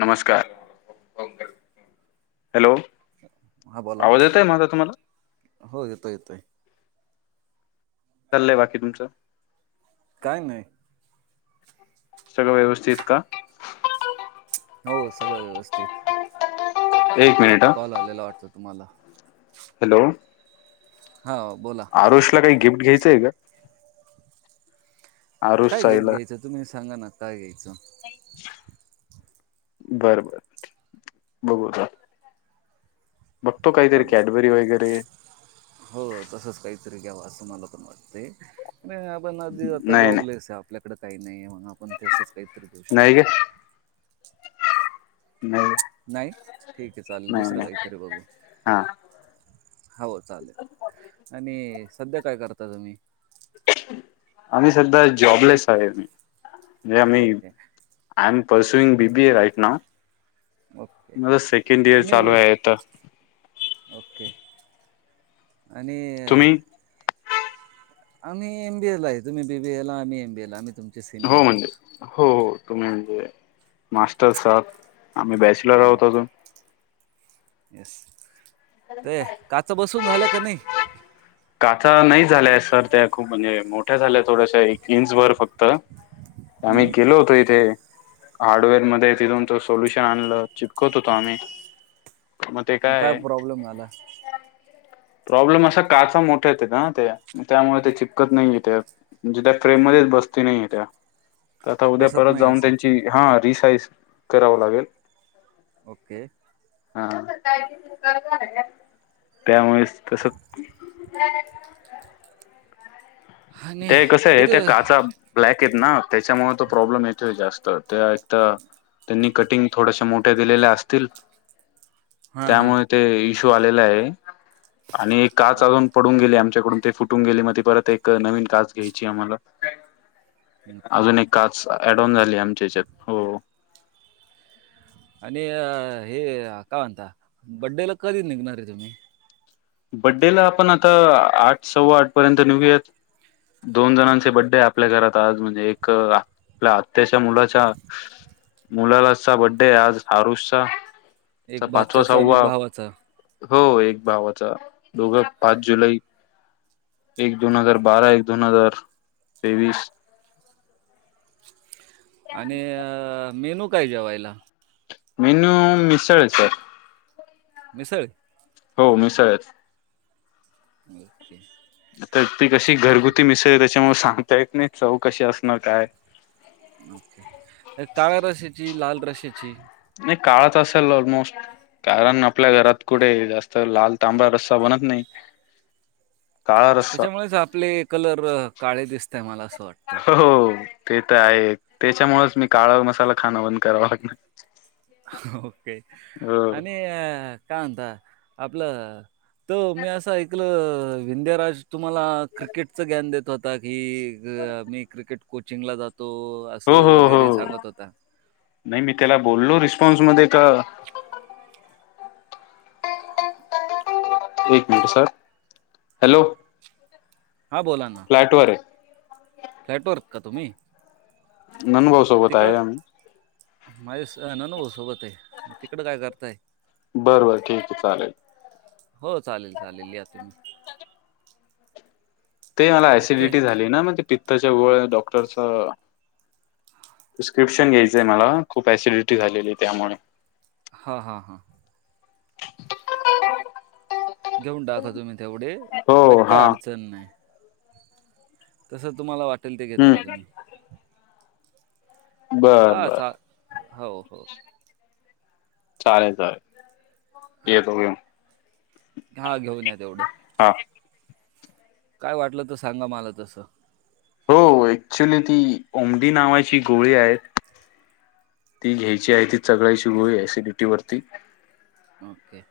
नमस्कार हॅलो हा बोला आवाज येतय माझा तुम्हाला? हो येतोय येतोय चाललंय बाकी तुमचं काय नाही, सगळं व्यवस्थित का? हो सगळं व्यवस्थित. एक मिनिट हा कॉल आलेला वाटत तुम्हाला. हॅलो. हा बोला आरुष ला काही गिफ्ट घ्यायचंय का? आरुष काय गिफ्ट साईला घ्यायचं तुम्ही सांगा ना काय घ्यायचं? [inaudible] बर-बर बघूता. बघतो काहीतरी हॅलो कॅडबरी वगैरे हो तसंच काहीतरी घ्याव असं मला पण वाटत नाही आपण आधी आता नाही जॉब नाही लयच आहे, आपल्याकडे काही नाही आहे. आपण तेसच काहीतरी घेऊ नाही ग शकतोय. [unintelligible] नाही, ठीक आहे! चालेल नाही दुसरं नाही काहीतरी बघू हा हो चालेल आणि सध्या काय करता तुम्ही. आम्ही सधा जॉबलेस आहे. [unintelligible] I okay am pursuing Bibi A right नाव. ओके माझ सेकंड इयर तुम्ही चालू आहे आथ. [inaudible] आणि आणि तुम्ही आम्ही एम. बी. ए. ला आहेत. तुम्ही बीबी एला आम्ही एम. बी. ए. ला हो म्हणजे हो-हो तुम्ही म्हणजे मास्टर साब आम्ही बॅचलर हम्म, आहतो अजुन. [inaudible] येस ते काच बसून झालं का नाही? काचा नाही झालाय सर त्या खूप म्हणजे मोठ्या झाल्या थोड्याश्या एकंस वर फक्त आम्ही हम्म गेलो होतो इथे हार्डवेअर मध्ये तिथून त सोल्युशन आणलं चिपकत होतो आम्ही मग काय प्रॉब्लेम झाला? प्रॉब्लेम असा काचा मोठा येत ना ते त्यामुळे ते चपकत नाही येते म्हणजे त्या फ्रेम मध्येच बसती नाही त्या. आता उद्या बसत परत नाही जाऊन असं त्यांची हा रिसाईज कराव लागेल. ओके, [inaudible] त्यामुळे तस. [unintelligible] आणि ते कसं आहे किती त्या काचा ब्लॅक ना त्याच्यामुळे तो प्रॉब्लेम येतोय जास्त ते एक त्यांनी कटिंग थोड्याश मोठ्या दिलेल्या असतील [inaudible] हां हां त्यामुळे ते इशू आलेला आहे. आणि एक काच अजून ओके पडून गेली च्याकडून ते फुटून गेले म परत एक नवीन कास घ्यायची आम्हाला. ओके अजून एक काच अडऑन झाली आमच्या याच्यात हो, मी हे काय म्हणता बड्डेला कधी निघणार रे तुम्ही? बड्डेला आपण आता आठ सव्वा आठ पर्यंत निघूयात. दोन जणांचे बड्डे आपल्या घरात आज म्हणजे एक आपल्या आत्याच्या मुलाच्या मुलालाचा बड्डे आज आरुसचा. एक बाच्याचा आणि एक भावाचा. हो एक भावाचा दोघं पाच जुलै एक दोन हजार बारा एक दोन हजार तेवीस [inaudible] आणि अ मेनू काय जेवायला मेनू मिसळ स मिसळ हो मिसळंच ओके तर ती कशी घरगुती मिसळ त्याच्यामु सांगता येत नाही चव कशी असणार काय काळ्या रशीची लाल रशीची नाही काळात असेल ऑलमोस्ट कारण आपल्या घरात कुठे जास्त लाल तांबड रस्सा बनत नाही काळा रस्सा त्याच्यामुळेच आपले कलर काळे दिसतय मला असं वाटतंय हो ते तर आहे त्याच्यामुळेच मी काळा मसाला खाणं बंद करावा लागणार ओके हो आणि अ कांदा आपलं त मी असं ऐकलं विंध्याराज तुम्हाला क्रिकेटच ज्ञान देत होता की मी क्रिकेट कोचिंगला जातो तो हो असं हो वगैरे हो सांगत नाही होता ॉन्स मध्ये का हॅलो हा बोला ना फ्लॅट वर आहे फ्लॅटवरत का तुम्ही ननभाऊ सोबत तिकडं आहे आम्ही [inaudible] तिकडं काय करताय? बर बर ठीक आहे चालेल हो चालेल चालेल या तुम्ही ते मला ओके. ॲसिडिटी झाली ना म्हणजे पित्त वेळ डॉक्टरच प्रिस्क्रिप्शन घ्यायचाय मला खूप ॲसिडिटी झालेली त्यामुळे हां, हां, हां. घेऊन टाकाव तुम्ही तेवढे हो बाकी हा काय अडचण नाही तसं तुम्हाला वाटेल ते घेत हम्म राहा तुम्ही बर हां बर चा हो हो चालेल चालेल येतो की हा घेऊन या तेवढं काय वाटलं त सांगा मला तस हो ऍक्चुली ती ओमडी नावाची गोळी आहेत ती घ्यायची आहे ती चगळायची गोळी ऍसिडिटी वरती ओके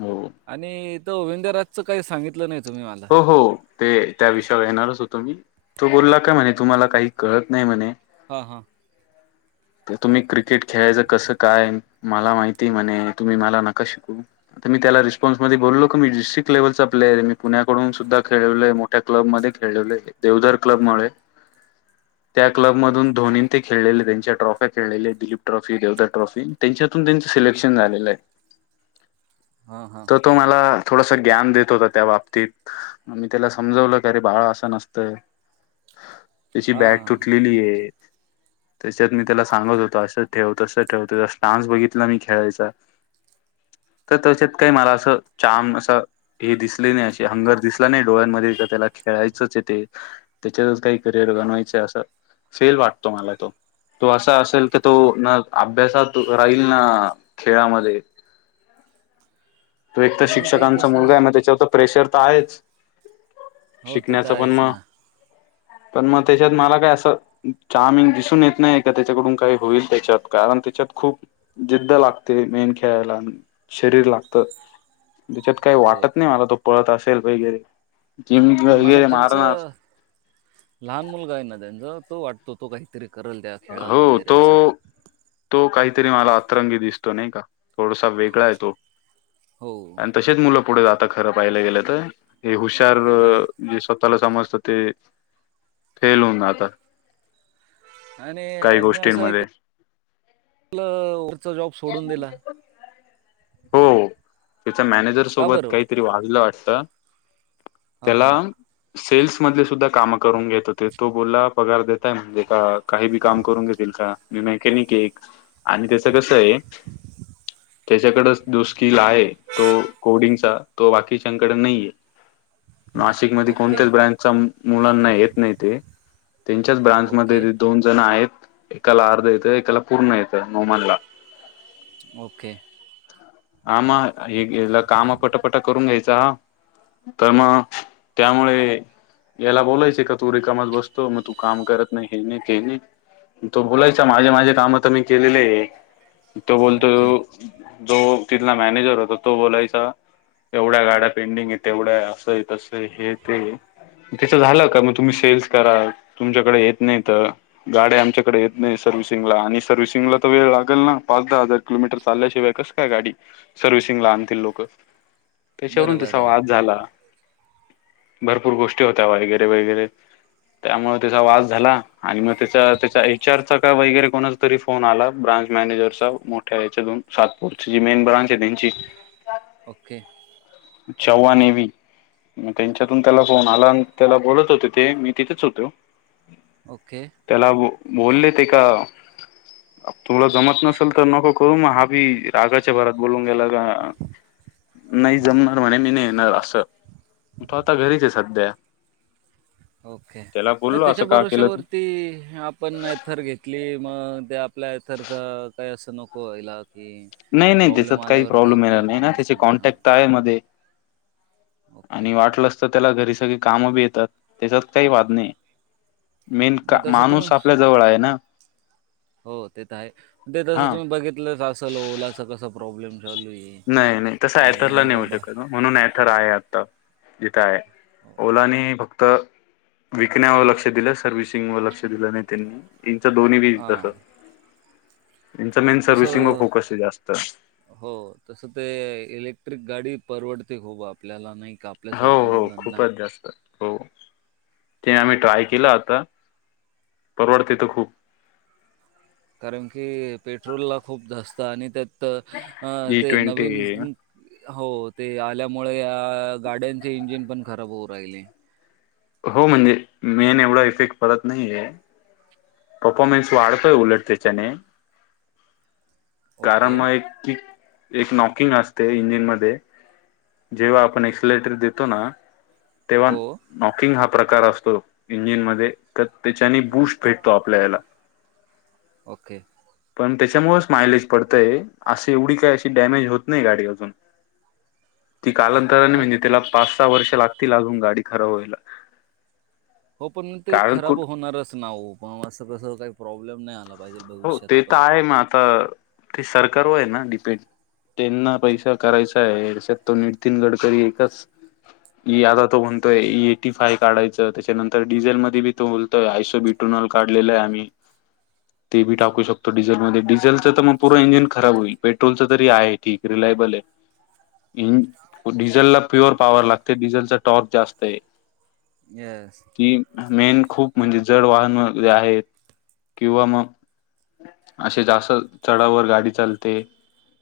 हो आणि तो विंद राजचं काही सांगितलं नाहीत हो हो ते त्या विषयावर येणारच होतो मी तो बोलला काय म्हणे तुम्हाला काही कळत नाही म्हणे हा हा तुम्ही क्रिकेट खेळायचं कसं काय मला माहिती म्हणे तुम्ही मला नका शिकवू तर मी त्याला रिस्पॉन्समध्ये बोललो की मी डिसीक लेव्हलचा प्लेयर ए मी पुण्याकडून सुद्धा खेळलोय मोठ्या क्लबमधे देवदार क्लब मुळे [inaudible] त्या क्लब मधून धोनीन ते खेळलेले त्यांच्या ट्रॉफ्या खेळलेल्या आहेत दिलीप ट्रॉफी देवदार ट्रॉफी त्यांच्यातून त्यांचं सिलेक्शन झालेलं आय हां हां तर तो मला थोडसं ग्यान देत होता त्या बाबतीत मी त्याला समजवलं की अरे बाळा असं नसतंय [inaudible] त्याची बॅट हां तुटलेली आहे त्याच्यात मी त्याला सांगत होतो असं ठेव तसं ठेवतो जस स्टान्स बघितला मी खेळायचा [inaudible] तर त्याच्यात काही मला असं छान असं हे दिसले नाही असे हंगर दिसला नाही डोळ्यांमध्ये त्याला खेळायचंच आहे ते त्याच्यातच काही करिअर बनवायचं असं फेल वाटतो मला तो तो असा असेल की तो ना अभ्यासात राहील ना खेळामध्ये [inaudible] तो एक तर नाही ते शिक्षकांचा कसं मुलगा आहे मग त्याच्यावर तर प्रेशर तर आहेच हो ते तर शिकण्याचा पण आहेच मग ना पण मग त्याच्यात मला काय असं चामंग दिसून येत नाही का त्याच्याकडून काही होईल त्याच्यात कारण त्याच्यात खूप जिद्द लागते मेन खेळायला आणि शरीर लागतं ह त्याच्यात काही वाटत नाही मला तो पळत असेल वगैरे जिम नाही मला वगैरे त्यांच मारणार लहान मुलगा आहे ना त्यांचा तो वाटतो तो काहीतरी करल त्या खेळात हो वगैरे तो असं तो काहीतरी मला अतरंगी दिसतो नाही का थोडासा वेगळा आहे तो हो आणि तसेच मुलं पुढे जाता खरं पाहिलं गेलं तर हे अ, हुशार ते तर आहे म्हणजे स्वतःला समजत ते फेल होऊन आता आणि मी असं एक वरचा जॉब सोडून दिला हो त्याचा मॅनेजर का सोबत बरं काहीतरी वाजलं वाटतं. हां त्याला हां सेल्स मधलं सुद्धा काम करून घेत होते. तो बोलला पगार देताय म्हणजे का काही बी काम करून घेतील. [unintelligible] त्याच्याकडंच जो स्किल आहे, तो कोडिंगचा तो बाकीच्याकडे नाहीये. [inaudible] नाशिकमध्ये ओके कोणत्याच ब्रँडचा मुलांना येत नाही ते त्यांच्याच ओके, ब्रांचमध्येध्ये दोन जण आहेत एकाला अर्धेत एकाला पूर्ण येतं नोमालला ओके ह म हेलं काम फटाफट करून घ्यायचा हा तर मग त्यामुळे याला बोलायचंय का तू रिकामच बसतो मग तू काम करत नाही हे नाही ते नाही तो बोलायचा माझे माझे काम तर मी केलेले आहे तो बोलतो ओके. जो तिथला मॅनेजर होता तो बोलायचा एवढ्या गाड्या पेंडिंग य तेवढ्या असंय तसं हे ते तेचं झालं का, मग तुम्ही सेल्स करा तुमच्याकडे येत नाही तर, गाड्या आमच्याकडे येत नाही. सर्व्हिसिंग ला आणि सर्व्हिसिंग ला त वेळ लागल ना दहा हजार किोमीटर चालल्याशिवाय कस काय गाडी सर्व्हि सिंग ला आणतील लोकं त्याच्यावरून बरोबर त्याचा आहे. वाद झाला. भरपूर गोष्टी होत्या वगैरे वगैरे. त्यामुळे त्याचा वाद झाला आणि मग त्याचा त्याचा विचारचा का वगैरे कोणाच तरी फोन आला ब्रांच मॅनेजरचा मोठ्या याच्यातुन सातपूरची जी मेन ब्रांच आहे त्यांची. [inaudible] ओके. जव्हान एवी त्यांच्यातून त्याला फोन आला त्याला बोलत होते ते, मी तिथेच होतो ओके, त्याला बोलले ते का तुमला जमत नसेल तर नको करू, म हाभी रागाच्या भरात बोलून गेला का नाही जमणार म्हणे मी नाय येणार असं, तो आता घरीच आहे सध्या. ओके, त्याला नाही बोललो त्याच्या असं का केलं तू भरोश्यावरती आपण थर घेत तली मग ते आपल्या इथरच काही असं नको व्हायला. की नाही नाही, त्याच्यात प्रॉब्लेम काही आल्यावरती प्रॉब्लेम येणार आपल्याला नाही ना माणूस त्याचे हां, कॉन्टॅक्ट आहे मध्येजी ओके. आणि वाटलंस तर त्याला घरी सगळी काम बी येतात, त्याचात काही वाद नाही. मेन नाही का तसं तुम्ही माणूस आपल्या जवळ आहे ना. हो ते तर हायचं. ते तसं हा तुम्ही बघितलं असल ओलाचा कसा प्रॉब्लेम चालू आहे. नाही नाही, तस ॲथर नाय होऊ ओलामुळं बा शकत ना, म्हणून ॲथर कर आहे आत जिथे हो. आहे [inaudible] फक्त विकण्यावर लक्ष दिलं सर्व्हिसिंग व लक्ष दिलं नाही त्यांनी इच दोन्ही बी तसच हां, यांच मेन सर्विसिंग वर तसं फोकस आहे जास्त हो, तसं ते इलेक्ट्रिक गाडी परवडते खुप आपल्याला नाही का? हो आपल्यासारख्या हो मुलांना. खूपच जास्त हो त आम्ही ट्राय केला आता परवडतेय तर खूप कारण की पेट्रोलला खूप जास्त आणि त्या तर अ ई ते ट्वेंटी नवीन हो ते आल्यामुळे या गाड्यांचे इंजिन पण खराब होऊ राहिले हो म्हणजे मेन एवढा इफेक्ट पडत नाही हे परफॉर्मन्स वाढतोय उलट त्याच्याने कारण ओके. मग एक की एक नॉकिंग असते इंजिन मध्ये जेव्हा आपण एक्सलेटर देतो ना तेव्हा हो. नॉकिंग हा प्रकार असतो इंजिनमध्ये तर त्याच्यानी बूश ओके, भेटतो आपल्याला ओके पण त्याच्यामुळेच माईलेज पडतय अस एवढी काय अशी डॅमेज होत नाही गाडी अजून ती कालांतराने मग म्हणजे त्याला पाच सहा वर्ष लागतील लागून गाडी खराब व्हायला हो पण ते कारण खराब कुठ होणारच ना ओ पण असं कस काही प्रॉब्लेम नाही आला पाहिजे हो भविष्यात ते तर पण. आहे मग आता ते सरकार वर हें ना डिपेंड त्यांना पैसा करायचा आहे अस तो नितीन गडकरी एकच आता तो म्हणतोय एटी फाय काढायच त्याच्यानंतर डिझेल मध्ये बी तो बोलतोय आयसो बिट्रोल काढलेला आहे आम्ही ते बी टाकू शकतो डिझलमध्ये डिझेल तर मग पुर्ण इंजिन खराब होईल पेट्रोललच तरी आहे ठीक रिलायबल आहे डिझेलला प्युअर पॉवर लागते डिझेलचा टॉर्क जास्त आहे येस. ती मेन खूप म्हणजे जड वाहन वगैरे आहेत किंवा मग असे जास्त चढावर गाडी चालते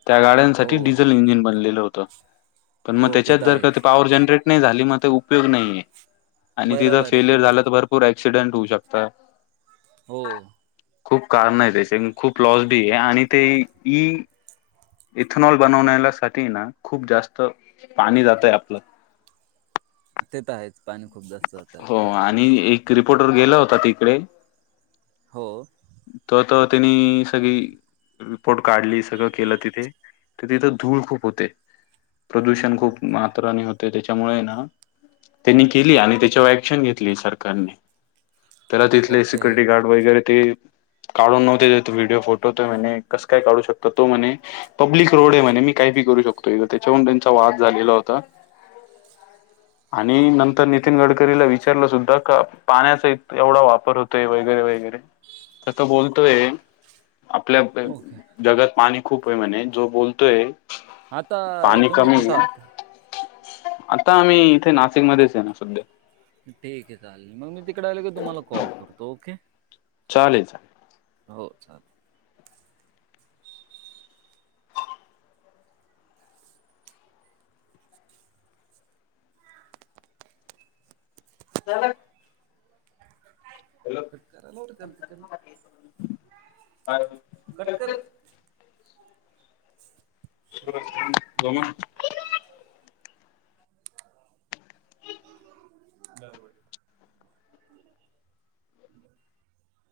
त्या हो. गाड्यांसाठी डिझेल इंजिन बनलेलं होतं पण मग हो, त्याच्यात तर जर का ते आहेच. पॉवर जनरेट नाही झाली मग ते उपयोग नाहीये आणि तिथं बरोबर आहे ते फेलियर झालं तर भरपूर ऍक्सिडेंट होऊ शकता हो खूप कारण आहे त्याचे खूप लॉस बी आहे आणि ते इई इथनॉल बनवण्या साठी ना खूप जास्त पाणी जातय आपलं ते तर आहेच पाणी खूप जास्त होत आहे आपलं रिपोर्ट वर गेला होता तिकडे हो तर तर त्यांनी सगळी रिपोर्ट काढली सगळं केलं तिथे तर तिथं धूळ खूप होते प्रदूषण खूप ओके मात्राने होते त्याच्यामुळे ना त्यांनी केली आणि त्याच्यावर ऍक्शन घेतली सरकारने तर तिथले ओके सिक्युरिटी गार्ड वगैरे ते काढून नव्हते व्हिडिओ फोटो तो म्हणे कसं काय काढू शकतो तो म्हणे पब्लिक रोड आहे म्हणे मी काही करू शकतो त्याच्या त्यांचा वाद झालेला होता. ह आणि नंतर तर नितीन गडकरीला विचारलं सुद्धा का? पाण्याचा एवढा वापर होतोय वगैरे वगैरे त तो बोलतोय. आपल्या ओके जगात पाणी खूपे म्हणे, जो बोलतोय आता पाणी तुम्ही कमी कुठ आहे आहात. आता आम्ही इथे, नाशिकमध्येध्येचे ना सध्या. ठीके चालेल मग मी तिकडे आलो की, तुम्हाला कॉल करतो ओके. चालेल चालेल. हो चालेल. झाला. कट करा मोप झाल कमी करा. हॅलो [unintelligible] सुरज गोलमा दार उघडं